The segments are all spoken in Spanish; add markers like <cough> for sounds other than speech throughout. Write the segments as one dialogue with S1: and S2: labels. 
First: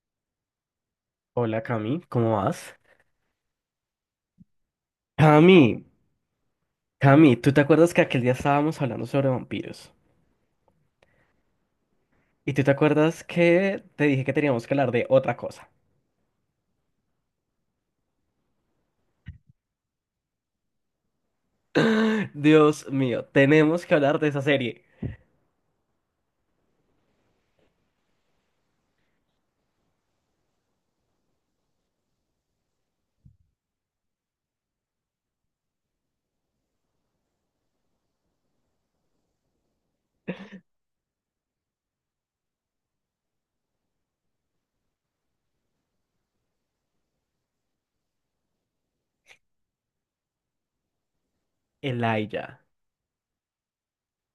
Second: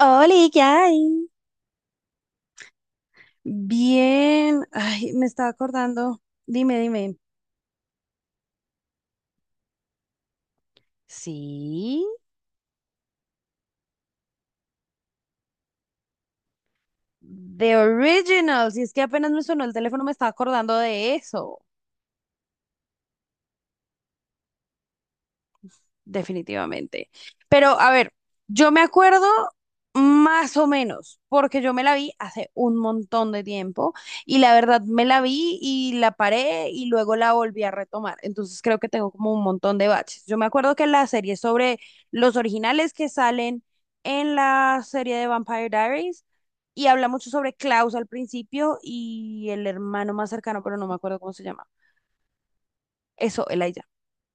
S1: Hola, ¿qué hay?
S2: Hola Cami, ¿cómo vas?
S1: Bien, ay, me estaba
S2: Cami,
S1: acordando. Dime, dime.
S2: ¿Tú te acuerdas que aquel día estábamos hablando sobre vampiros?
S1: Sí,
S2: ¿Y tú te acuerdas que te dije que teníamos que hablar de otra cosa?
S1: The Original. Si es que apenas me sonó el teléfono, me estaba acordando de eso.
S2: <gasps> Dios mío, tenemos que hablar de esa serie,
S1: Definitivamente. Pero a ver, yo me acuerdo más o menos, porque yo me la vi hace un montón de tiempo y la verdad me la vi y la paré y luego la volví a retomar. Entonces creo que tengo como un montón de baches. Yo me acuerdo que la serie sobre los originales que salen en la serie de Vampire Diaries y habla mucho sobre Klaus al principio y el hermano más cercano, pero no me acuerdo cómo se llama.
S2: Elijah.
S1: Eso, Elijah.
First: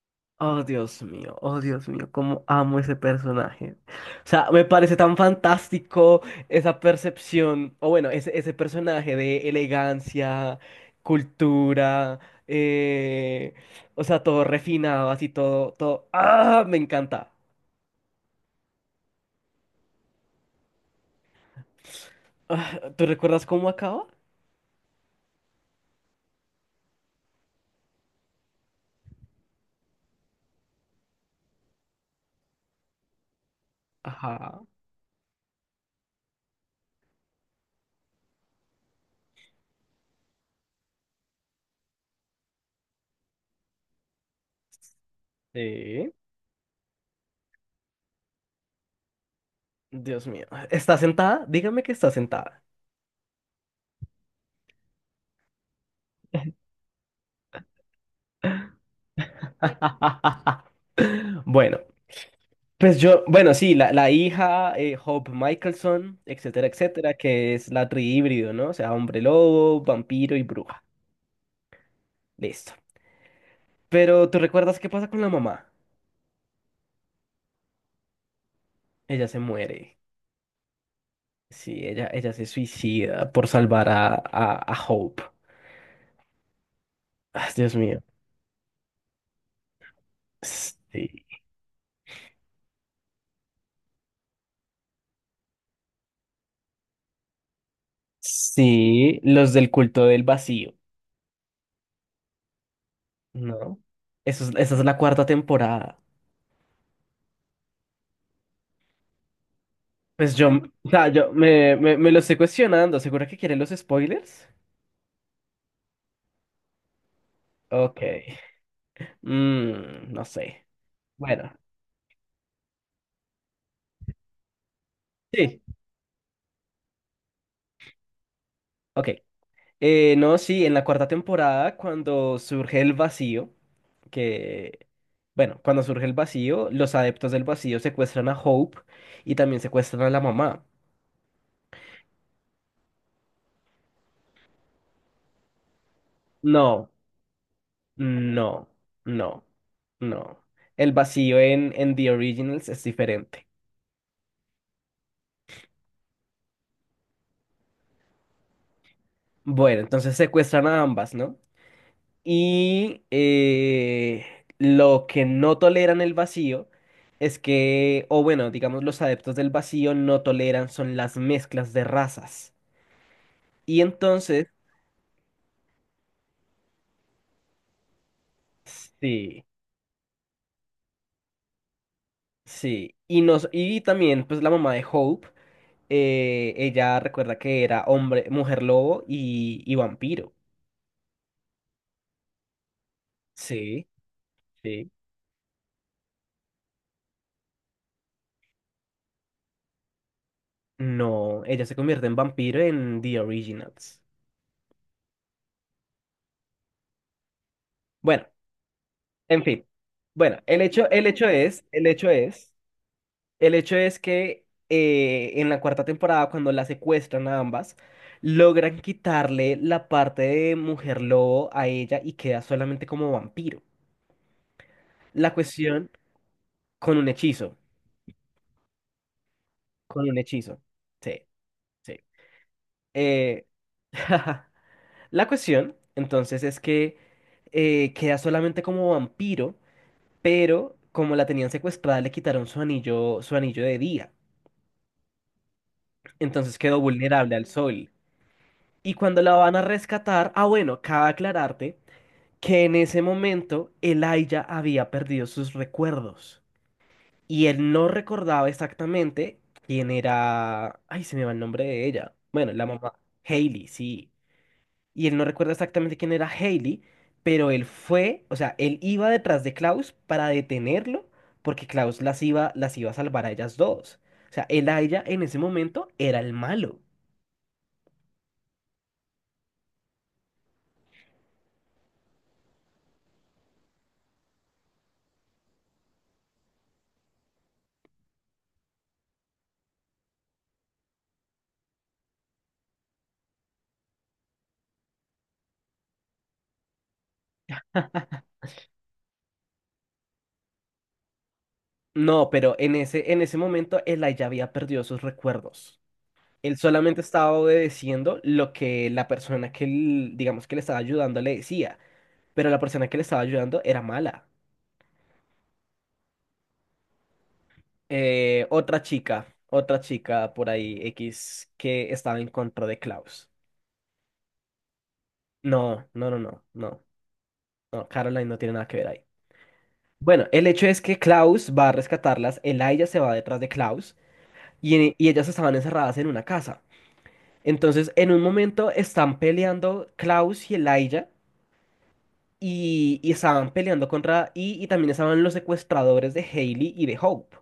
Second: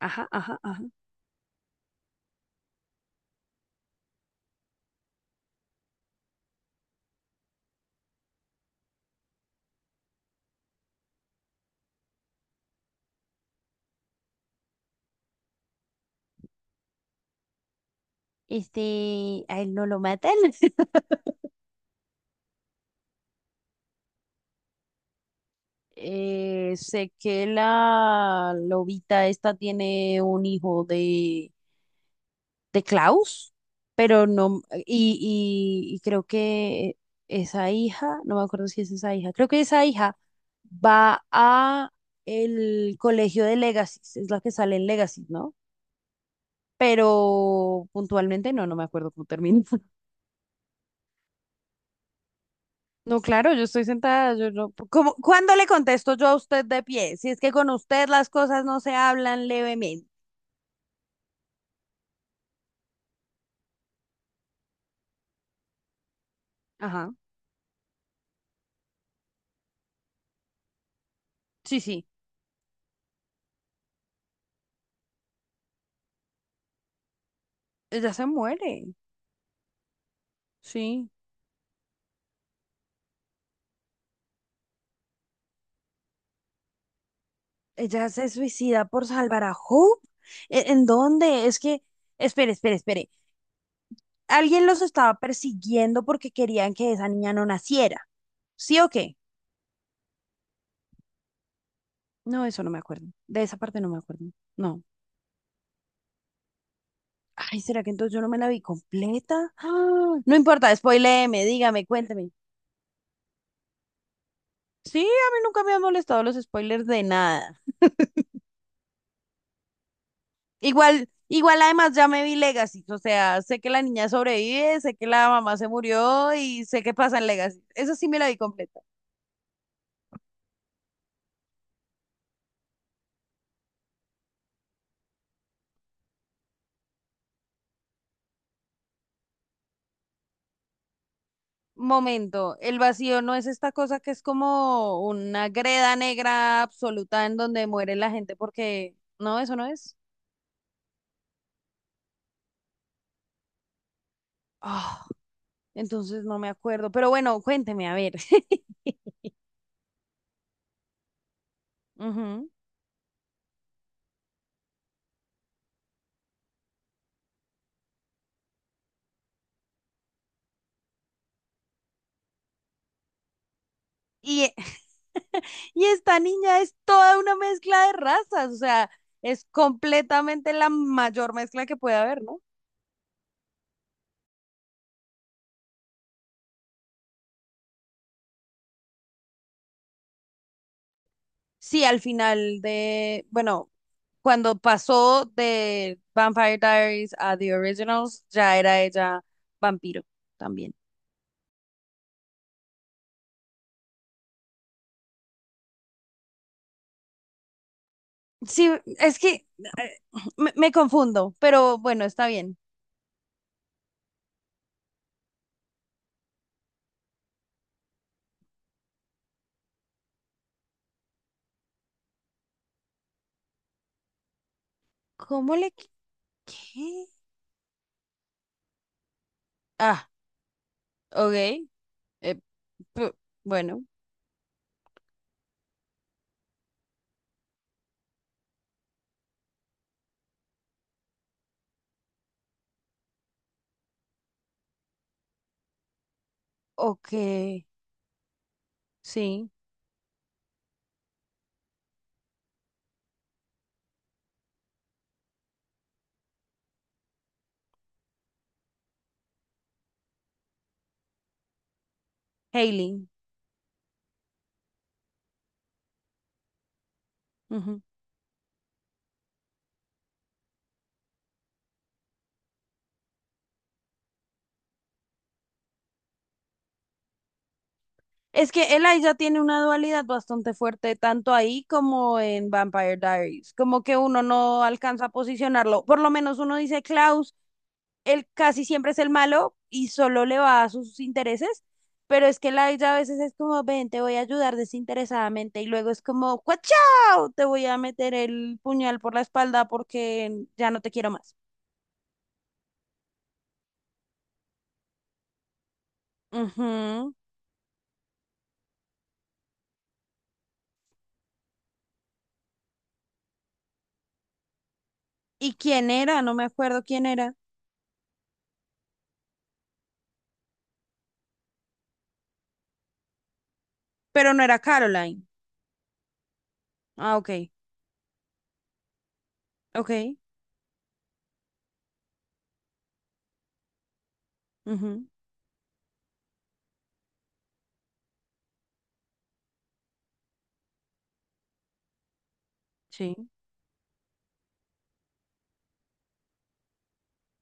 S1: Ajá, ajá, ajá.
S2: Oh, Dios mío, cómo amo ese personaje. O sea, me parece tan fantástico esa percepción, o bueno, ese personaje de elegancia, cultura, eh, o sea, todo refinado, así todo, todo. ¡Ah! Me encanta.
S1: Este, a él no lo matan. <laughs>
S2: Ah, ¿tú recuerdas cómo acaba?
S1: Sé que la lobita esta tiene un hijo de Klaus, pero
S2: Ajá.
S1: no, y creo que esa hija, no me acuerdo si es esa hija, creo que esa hija va a el colegio de Legacy, es la que sale en Legacy, ¿no?
S2: Sí.
S1: Pero puntualmente no, no me acuerdo cómo termina.
S2: Dios mío. ¿Está sentada? Dígame que está sentada.
S1: No, claro, yo estoy sentada, yo no. ¿Cuándo le contesto yo a usted de pie? Si es que con usted las cosas no se hablan levemente.
S2: <laughs> Bueno. Pues yo, bueno, sí, la hija, Hope Michelson, etcétera,
S1: Ajá.
S2: etcétera, que es la trihíbrido, ¿no? O sea, hombre lobo, vampiro y bruja.
S1: Sí, sí.
S2: Listo. Pero ¿tú recuerdas qué pasa con la mamá?
S1: Ella se muere.
S2: Ella se muere.
S1: Sí.
S2: Sí, ella se suicida por salvar a Hope. Ah, Dios mío.
S1: Ella se suicida por salvar a Hope. ¿En
S2: Sí.
S1: dónde? Es que, espere, espere, espere. Alguien los estaba persiguiendo porque querían que esa niña no naciera. ¿Sí o qué?
S2: Sí, los del culto del vacío,
S1: No, eso no me acuerdo. De esa
S2: ¿no?
S1: parte no me acuerdo.
S2: Esa
S1: No.
S2: es la cuarta temporada.
S1: Ay, ¿será que entonces yo no me la vi completa? ¡Ah!
S2: Pues
S1: No
S2: yo,
S1: importa,
S2: o sea, yo
S1: spoiléeme,
S2: me,
S1: dígame,
S2: me, me lo
S1: cuénteme.
S2: estoy cuestionando. ¿Segura que quieren los spoilers?
S1: Sí, a mí nunca me han molestado los spoilers de nada.
S2: Ok. Mm, no sé.
S1: Igual,
S2: Bueno,
S1: igual además ya me vi Legacy, o sea, sé que la niña sobrevive, sé que la mamá
S2: sí,
S1: se murió y sé qué pasa en Legacy. Eso sí me la vi completa.
S2: ok. No, sí, en la cuarta temporada, cuando surge el vacío, que, bueno, cuando surge el vacío, los adeptos del vacío secuestran a Hope y también secuestran a la mamá.
S1: Momento, el vacío no es esta cosa que es como una greda negra
S2: No,
S1: absoluta en donde muere la gente
S2: no,
S1: porque no,
S2: no,
S1: eso no es.
S2: no. El vacío en The Originals es diferente.
S1: Ah, entonces no me acuerdo, pero bueno, cuénteme, a ver. <laughs>
S2: Bueno, entonces secuestran a ambas, ¿no?
S1: Ujú.
S2: Y lo que no toleran el vacío es que, o bueno, digamos, los adeptos del vacío no toleran son las mezclas de razas. Y entonces,
S1: Y <laughs> Y esta niña es toda una mezcla de razas, o sea,
S2: sí,
S1: es completamente la mayor mezcla que puede haber, ¿no?
S2: sí. Y, nos, y también, pues la mamá de Hope, ella recuerda que era hombre, mujer lobo y vampiro.
S1: Sí, al final de, bueno,
S2: Sí,
S1: cuando
S2: sí.
S1: pasó de Vampire Diaries a The Originals, ya era ella vampiro también.
S2: No, ella se convierte en vampiro en The Originals. Bueno,
S1: Sí, es
S2: en
S1: que
S2: fin. Bueno,
S1: me, me confundo, pero
S2: el
S1: bueno,
S2: hecho
S1: está
S2: es.
S1: bien.
S2: El hecho es que en la cuarta temporada, cuando la secuestran a ambas, logran quitarle la parte de mujer lobo a ella y queda solamente como vampiro. La
S1: ¿Cómo le...
S2: cuestión
S1: qui-
S2: con
S1: ¿Qué?
S2: un hechizo, con
S1: Ah,
S2: un hechizo. Sí,
S1: ok.
S2: sí.
S1: eh, p-
S2: Eh,
S1: bueno,
S2: <laughs> la cuestión, entonces, es que queda solamente como vampiro, pero como la tenían secuestrada, le quitaron su anillo de día. Entonces quedó
S1: ok,
S2: vulnerable al sol. Y cuando la
S1: sí,
S2: van a rescatar, ah, bueno, cabe aclararte que en ese momento Elijah había perdido sus recuerdos y él no recordaba exactamente quién era. Ay, se me va el nombre de ella. Bueno, la mamá.
S1: Hailey.
S2: Hailey, sí. Y él no recuerda exactamente quién era Hailey, pero él fue, o sea, él iba detrás de Klaus para detenerlo porque Klaus las iba a salvar a ellas dos. O sea, Elijah en ese momento era el malo.
S1: Es que Elijah tiene una dualidad bastante fuerte, tanto ahí como en Vampire Diaries. Como que uno no alcanza a posicionarlo. Por lo menos uno dice Klaus, él casi siempre es el malo y solo le va a sus intereses. Pero es que Elijah a veces es como, ven, te voy a ayudar desinteresadamente. Y luego es como, ¡cuachao! Te voy a meter el puñal por la espalda porque ya no te quiero más.
S2: No, pero en en ese momento Eli había perdido sus recuerdos. Él solamente
S1: Ujú.
S2: estaba obedeciendo lo que la persona que, l- digamos, que le estaba ayudando le decía, pero la persona que le estaba ayudando era mala.
S1: ¿Y quién era? No me acuerdo quién era.
S2: Otra chica por ahí, X, que estaba en contra de Klaus.
S1: Pero no era Caroline.
S2: No, no, no, no, no,
S1: Ah, ok.
S2: no, Caroline no tiene nada que ver ahí.
S1: Ok.
S2: Bueno, el hecho es que Klaus va a rescatarlas, Eli se va detrás de Klaus y
S1: Ujú.
S2: ellas estaban encerradas en una casa. Entonces, en un momento están peleando Klaus y Elijah y
S1: Sí.
S2: estaban peleando contra y también estaban los secuestradores de Hailey y de Hope.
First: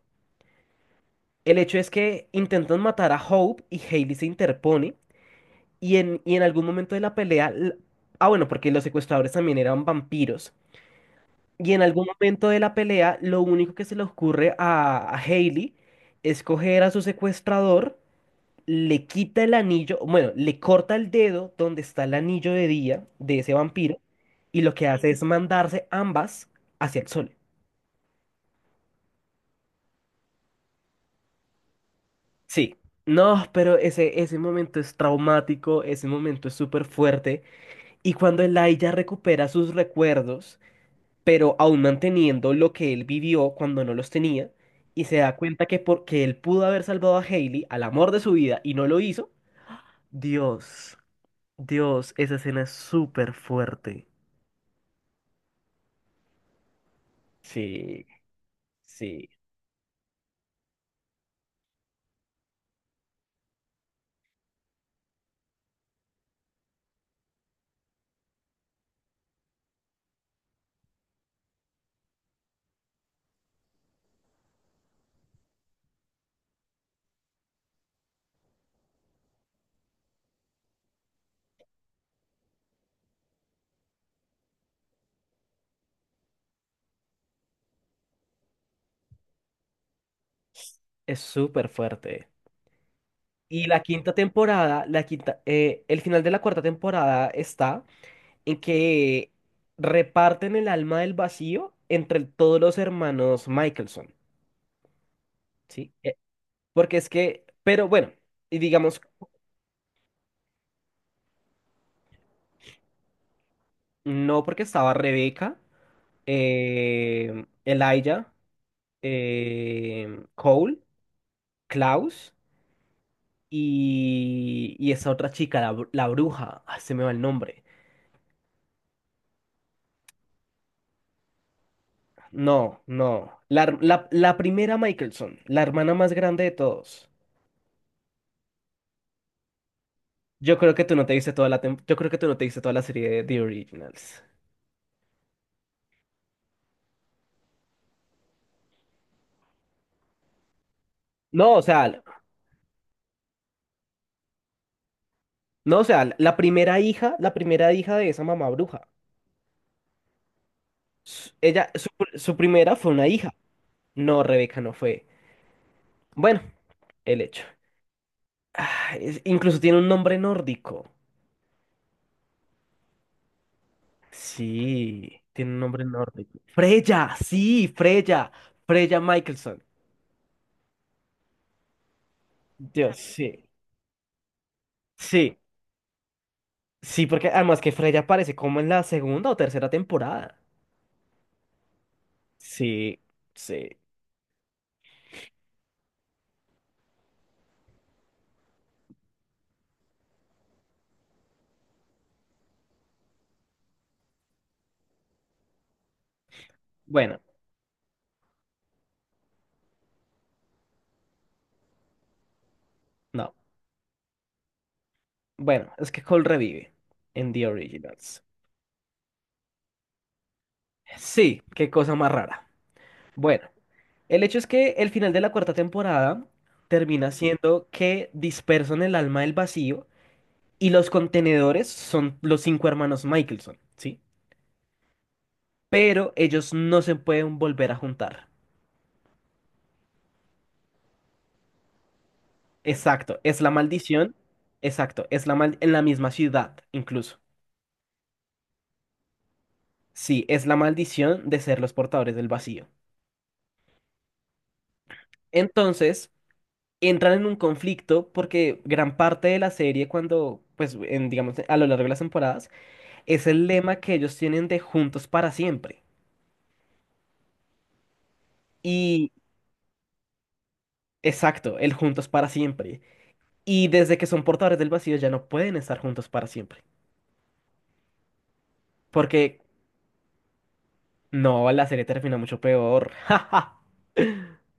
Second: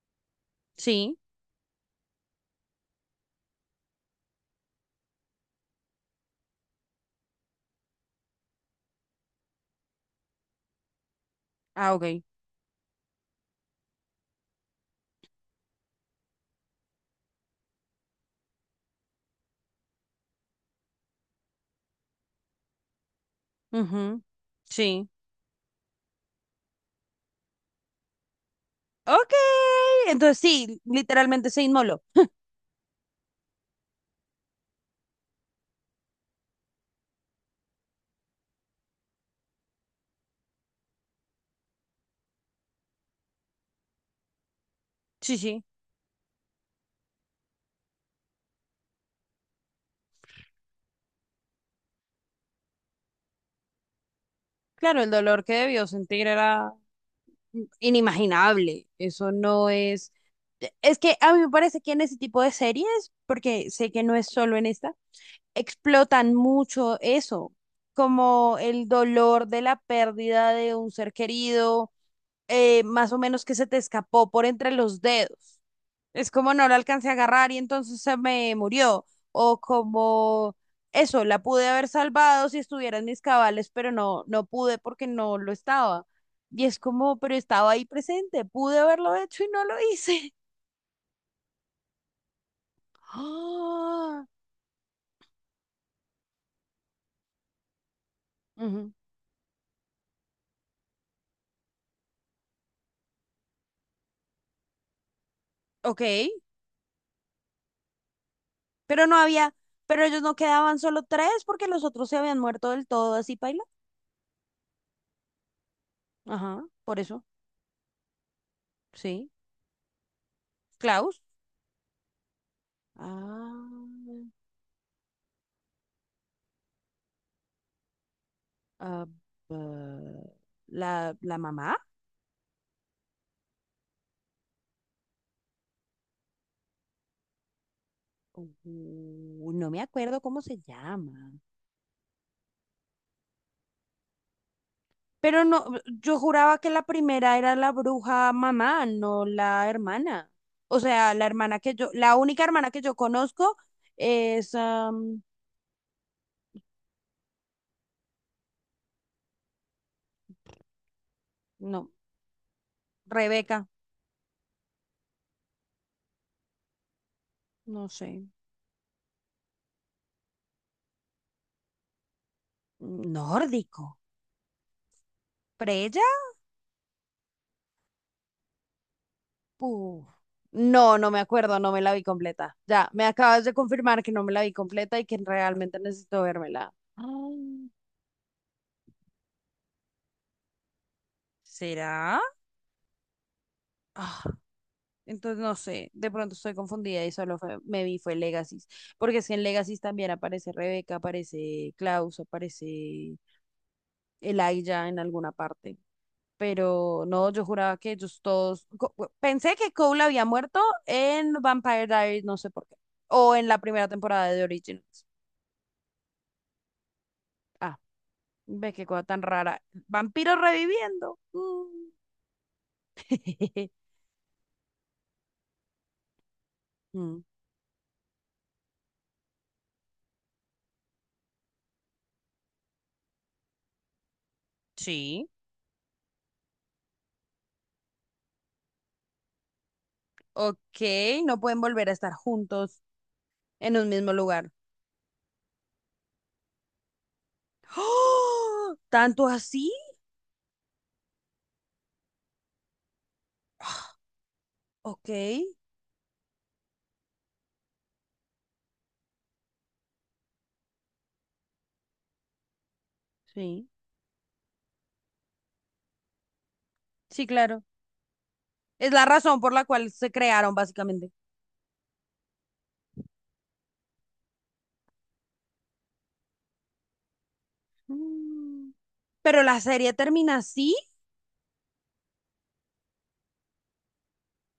S1: Sí.
S2: El hecho es que intentan matar a Hope y Hailey se interpone y y en algún momento de la pelea, l- ah bueno, porque los secuestradores también eran vampiros. Y en
S1: Ah,
S2: algún
S1: ok.
S2: momento de la pelea, lo único que se le ocurre a Hailey es coger a su secuestrador, le quita el anillo, bueno, le corta el dedo donde está el anillo de día de ese vampiro
S1: Ujú.
S2: y lo que
S1: Sí.
S2: hace es mandarse ambas hacia el sol.
S1: Ok. Entonces sí, literalmente se inmoló.
S2: Sí. No, pero ese momento es traumático, ese momento es súper fuerte y cuando Eli ya recupera sus recuerdos, pero aún manteniendo lo que él vivió cuando no los tenía y se da
S1: Sí, sí.
S2: cuenta que porque él pudo haber salvado a Hailey, al amor de su vida, y no lo hizo, Dios, Dios, esa escena es súper fuerte.
S1: Claro, el dolor que debió sentir era
S2: Sí,
S1: inimaginable.
S2: sí,
S1: Eso no es... Es que a mí me parece que en ese tipo de series, porque sé que no es solo en esta, explotan mucho eso, como el dolor de la pérdida de un ser querido, más o menos que se te escapó por entre los dedos. Es como no la alcancé a agarrar y entonces se me murió. O como eso, la pude haber salvado si estuviera en mis cabales, pero no, no pude porque no lo estaba. Y es como, pero estaba ahí presente, pude haberlo hecho y no lo hice. <laughs>
S2: es súper fuerte. Y la quinta
S1: Ah,
S2: temporada, la quinta, el final de la cuarta temporada está en
S1: ujú.
S2: que reparten el alma del vacío entre todos los hermanos Michelson, ¿sí?
S1: Ok,
S2: Porque es que, pero bueno, y digamos,
S1: pero no había, pero ellos no quedaban solo tres porque los otros se habían muerto del todo, así paila.
S2: no porque estaba Rebeca,
S1: Ajá, por eso,
S2: Elijah,
S1: sí.
S2: Cole,
S1: Klaus.
S2: Klaus
S1: Ah,
S2: y esa otra chica, la, br- la bruja, ah, se me va el nombre.
S1: ah, bah, la mamá.
S2: No, no. La, her- la primera Michelson, la hermana más grande de todos.
S1: No me acuerdo cómo
S2: Yo
S1: se
S2: creo que tú no te viste
S1: llama.
S2: toda la tem- yo creo que tú no te viste toda la serie de The Originals.
S1: Pero no, yo juraba que la primera era la bruja mamá, no la hermana. O sea, la
S2: No,
S1: hermana
S2: o
S1: que
S2: sea,
S1: yo,
S2: l-
S1: la única hermana que yo conozco es,
S2: no, o sea, l- la primera hija de esa mamá bruja. S- Ella, su,
S1: no,
S2: pr- su primera fue una hija.
S1: Rebeca,
S2: No, Rebeca no fue. Bueno, el hecho.
S1: no sé,
S2: Ah, es- incluso tiene un nombre nórdico.
S1: nórdico.
S2: Sí, tiene un nombre
S1: ¿Preya?
S2: nórdico. Freya, sí, Freya. Freya Michelson.
S1: Uf, no, no me acuerdo, no me la vi completa. Ya,
S2: Dios,
S1: me acabas
S2: sí.
S1: de confirmar que no me la vi completa y que
S2: Sí.
S1: realmente necesito vérmela.
S2: Sí, porque
S1: Ah,
S2: además que Freya aparece como en la segunda o tercera temporada.
S1: ¿será?
S2: Sí, sí.
S1: Entonces, no sé, de pronto estoy confundida y solo me vi fue Legacy. Porque es que en Legacy también aparece Rebeca, aparece Klaus, aparece Elijah en alguna parte. Pero
S2: Bueno,
S1: no, yo juraba que ellos todos. Pensé que Cole había muerto en Vampire Diaries, no sé por qué.
S2: no.
S1: O en la primera temporada de The Originals.
S2: Bueno, es que Cole revive en The
S1: Ah,
S2: Originals.
S1: ve qué cosa tan rara. Vampiros reviviendo.
S2: Sí, qué
S1: Mm.
S2: cosa más rara. Bueno,
S1: <laughs>
S2: el hecho es que el final de la cuarta temporada termina
S1: Mm,
S2: siendo que dispersan el alma del vacío y los contenedores son los cinco hermanos Michelson, ¿sí?
S1: sí.
S2: Pero ellos no se pueden volver a juntar.
S1: Ok, no pueden volver a estar juntos
S2: Exacto, es la
S1: en un mismo
S2: maldición.
S1: lugar.
S2: Exacto, es la mal en la misma ciudad, incluso.
S1: ¡Ah! ¿Tanto así?
S2: Sí, es la maldición de ser los portadores del vacío.
S1: Ok,
S2: Entonces, entran en un conflicto porque gran parte de la serie, cuando, pues, en, digamos, a lo largo de las temporadas, es el
S1: sí.
S2: lema que ellos tienen de juntos para siempre.
S1: Sí, claro. Es la
S2: Y,
S1: razón por la cual se crearon, básicamente.
S2: exacto, el juntos para siempre. Y desde que son portadores del vacío ya no pueden estar juntos para siempre.
S1: Mm,
S2: Porque,
S1: Pero la serie termina así,
S2: no, la serie termina mucho peor. <laughs> ¡Ja, ja!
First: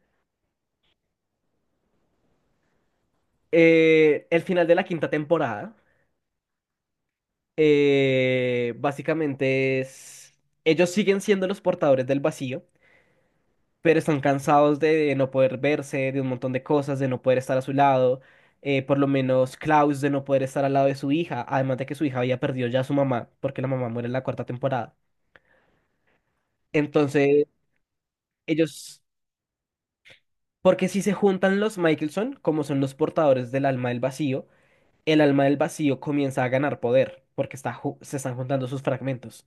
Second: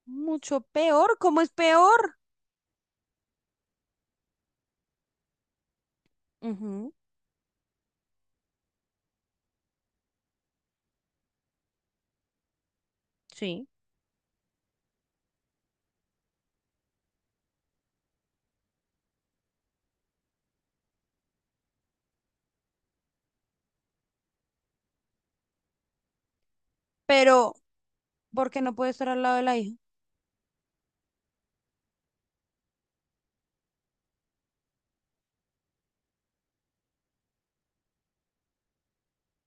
S1: mucho peor. ¿Cómo es peor?
S2: El final de la quinta temporada.
S1: Ujú,
S2: Básicamente es, ellos siguen siendo los portadores del vacío,
S1: sí.
S2: pero están cansados de no poder verse, de un montón de cosas, de no poder estar a su lado, por lo menos Klaus de no poder estar al lado de su hija, además de que su hija había perdido ya a su mamá, porque la mamá muere en la cuarta temporada. Entonces,
S1: Pero, ¿por qué no puede
S2: ellos,
S1: estar al lado de la hija?
S2: porque si se juntan los Michelson, como son los portadores del alma del vacío, el alma del vacío comienza a ganar poder, porque está, ju- se están juntando sus fragmentos.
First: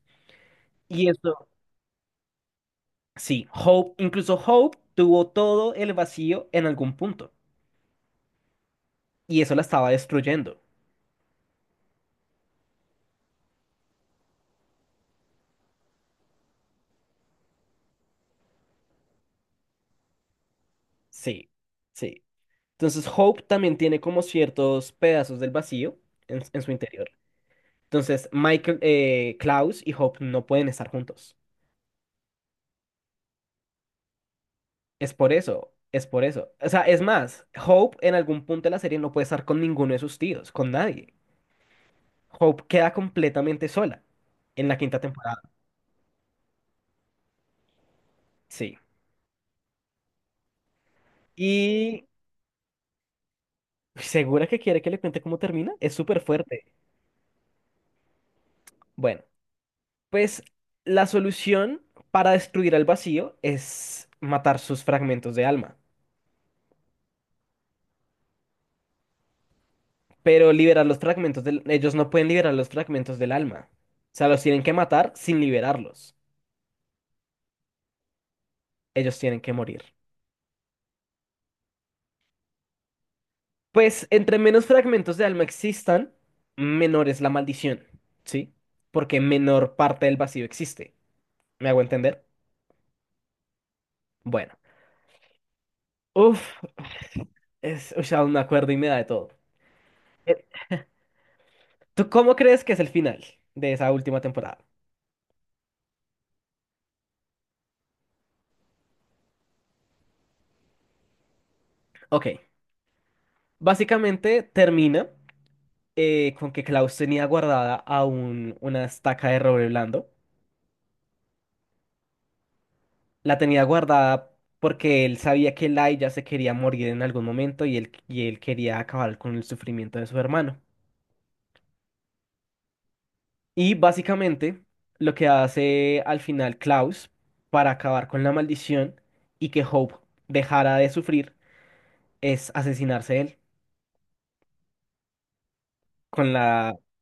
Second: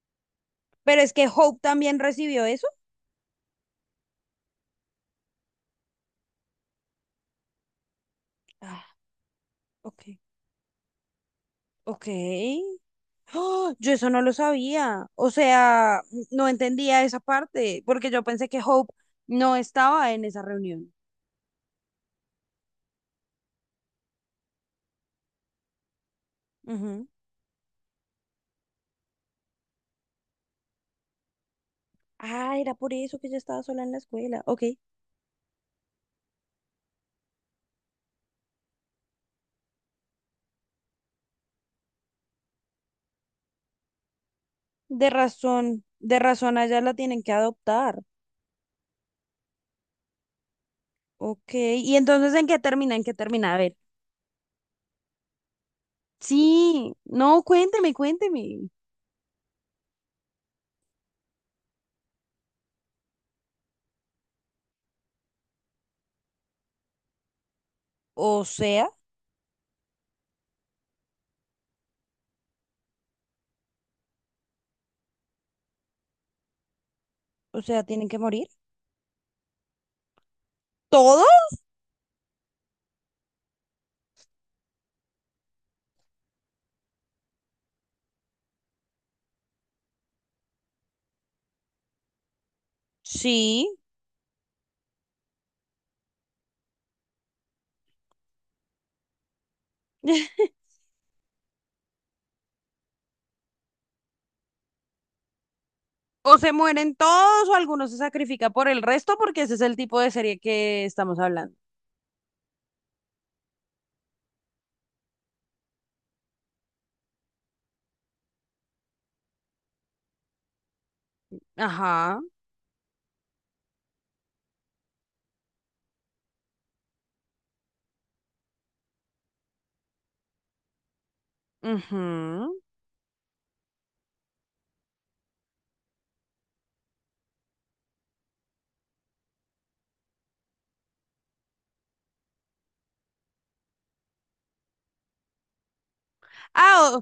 S1: Pero
S2: Y
S1: es que
S2: eso
S1: Hope también recibió eso.
S2: sí, Hope, incluso Hope tuvo todo el vacío en algún punto
S1: Ah,
S2: y eso la estaba
S1: ok.
S2: destruyendo.
S1: Ok. ¡Ah! Yo eso no lo sabía. O sea, no entendía esa parte, porque yo pensé que Hope no estaba en esa reunión.
S2: Sí, sí. Entonces Hope también tiene como ciertos pedazos del vacío en su
S1: Ujú.
S2: interior. Entonces Michael, Klaus y Hope no pueden estar juntos.
S1: Ah, era por eso que ella estaba sola en la escuela. Ok,
S2: Es por eso, es por eso. O sea, es más, Hope en algún punto de la serie no puede estar con ninguno de sus tíos, con nadie. Hope queda completamente sola en la quinta temporada.
S1: de razón allá la tienen que adoptar.
S2: Sí.
S1: Ok, ¿y
S2: Y
S1: entonces en qué termina? ¿En qué termina? A ver.
S2: segura que quiere que le cuente cómo termina. Es súper fuerte.
S1: Sí, no, cuénteme, cuénteme.
S2: Bueno, pues la solución para destruir al vacío es matar sus fragmentos de alma.
S1: O sea,
S2: Pero liberar los fragmentos del... Ellos no pueden liberar los fragmentos del alma. O sea, los tienen que matar sin liberarlos.
S1: o sea, ¿tienen que morir?
S2: Ellos tienen que morir.
S1: ¿Todos?
S2: Pues entre menos fragmentos de alma existan, menor es la maldición, ¿sí? Porque menor parte del vacío existe. ¿Me hago entender?
S1: Sí.
S2: Bueno. Uf, es... O sea, aún me acuerdo y me da de todo. Eh,
S1: <laughs>
S2: ¿Tú cómo crees que es el final de esa última temporada?
S1: O se mueren todos o algunos se sacrifica por el resto porque ese es el tipo de serie que estamos hablando.
S2: Ok. Básicamente termina con que Klaus tenía guardada aún una estaca de roble blando.
S1: Ajá.
S2: La tenía guardada porque él sabía que Lai ya se quería morir en algún momento y y él quería acabar con el sufrimiento de su hermano.
S1: Ujú.
S2: Y básicamente lo que hace al final Klaus para acabar con la maldición y que Hope dejara de sufrir es asesinarse él con la...
S1: Ah,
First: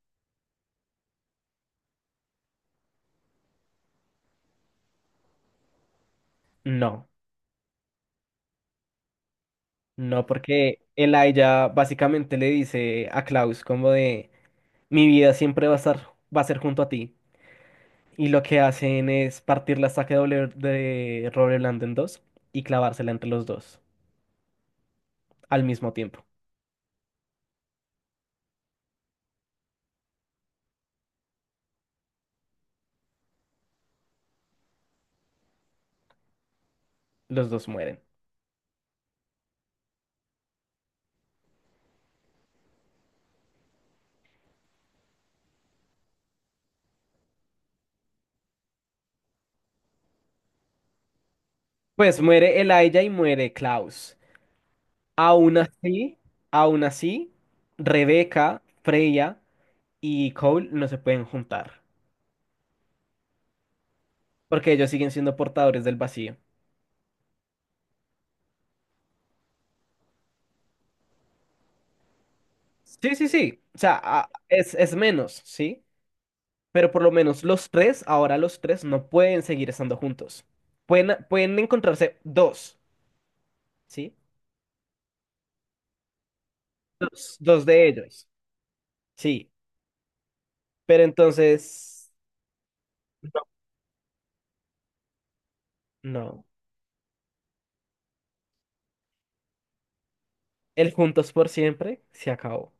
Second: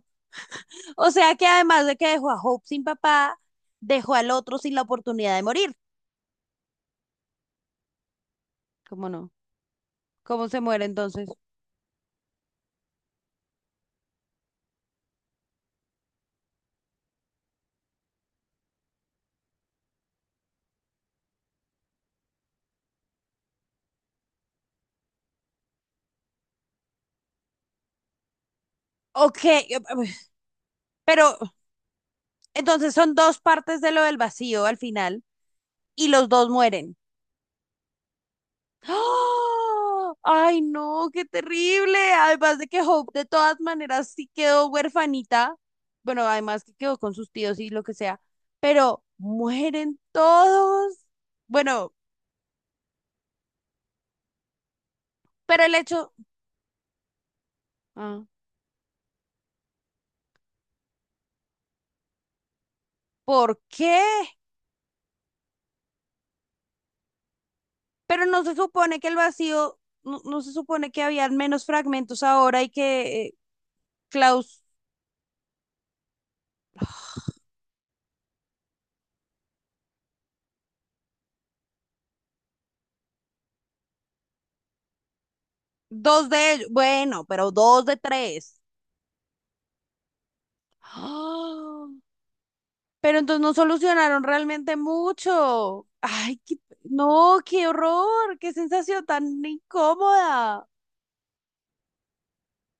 S1: o sea que además de que dejó a Hope sin papá, dejó al otro sin la oportunidad de morir.
S2: No,
S1: ¿Cómo no?
S2: no,
S1: ¿Cómo se
S2: porque
S1: muere entonces?
S2: Elijah básicamente le dice a Klaus como de... Mi vida siempre va a estar, va a ser junto a ti. Y lo que hacen es partir la estaca de doble- de Robert Land en dos y clavársela entre los dos al mismo tiempo.
S1: Ok, pero entonces son dos partes de lo del vacío al final y los dos mueren.
S2: Los dos mueren.
S1: ¡Ah! ¡Ay, no! ¡Qué terrible! Además de que Hope de todas maneras sí quedó huerfanita. Bueno, además que quedó con sus tíos y lo que sea. Pero mueren todos. Bueno,
S2: Pues muere Elijah y muere Klaus. Aún
S1: pero el hecho...
S2: así, aún así,
S1: Ah,
S2: Rebeca, Freya y Cole no se pueden juntar.
S1: ¿por qué?
S2: Porque ellos siguen siendo portadores del vacío.
S1: Pero no se supone que el vacío... No, no se supone que habían menos fragmentos ahora y
S2: Sí,
S1: que
S2: sí, sí. O sea, a-
S1: Klaus,
S2: es menos, ¿sí? Pero por lo menos los tres, ahora los tres no pueden seguir estando juntos. Pueden, pueden encontrarse dos, ¿sí?
S1: dos de ellos, bueno,
S2: Dos,
S1: pero
S2: dos
S1: dos
S2: de
S1: de
S2: ellos,
S1: tres.
S2: sí. Pero
S1: ¡Ah!
S2: entonces,
S1: Pero entonces
S2: no.
S1: no solucionaron realmente mucho. Ay,
S2: No.
S1: no, qué horror, qué sensación tan incómoda.
S2: El juntos por siempre se acabó.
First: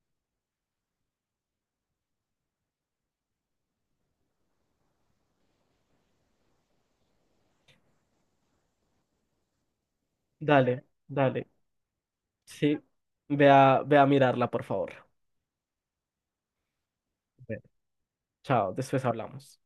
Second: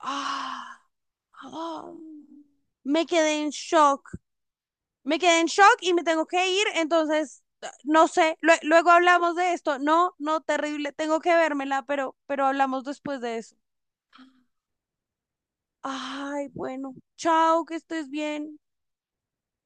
S1: Ah, ah. Me quedé en shock. Me quedé en shock y me tengo que ir, entonces no sé, luego hablamos de esto. No, no,
S2: Dale,
S1: terrible, tengo que
S2: dale.
S1: vérmela, pero
S2: Sí.
S1: hablamos después de
S2: Ve
S1: eso.
S2: a, ve a mirarla, por favor.
S1: Ay, bueno,
S2: Ve.
S1: chao, que estés bien.
S2: Chao, después hablamos.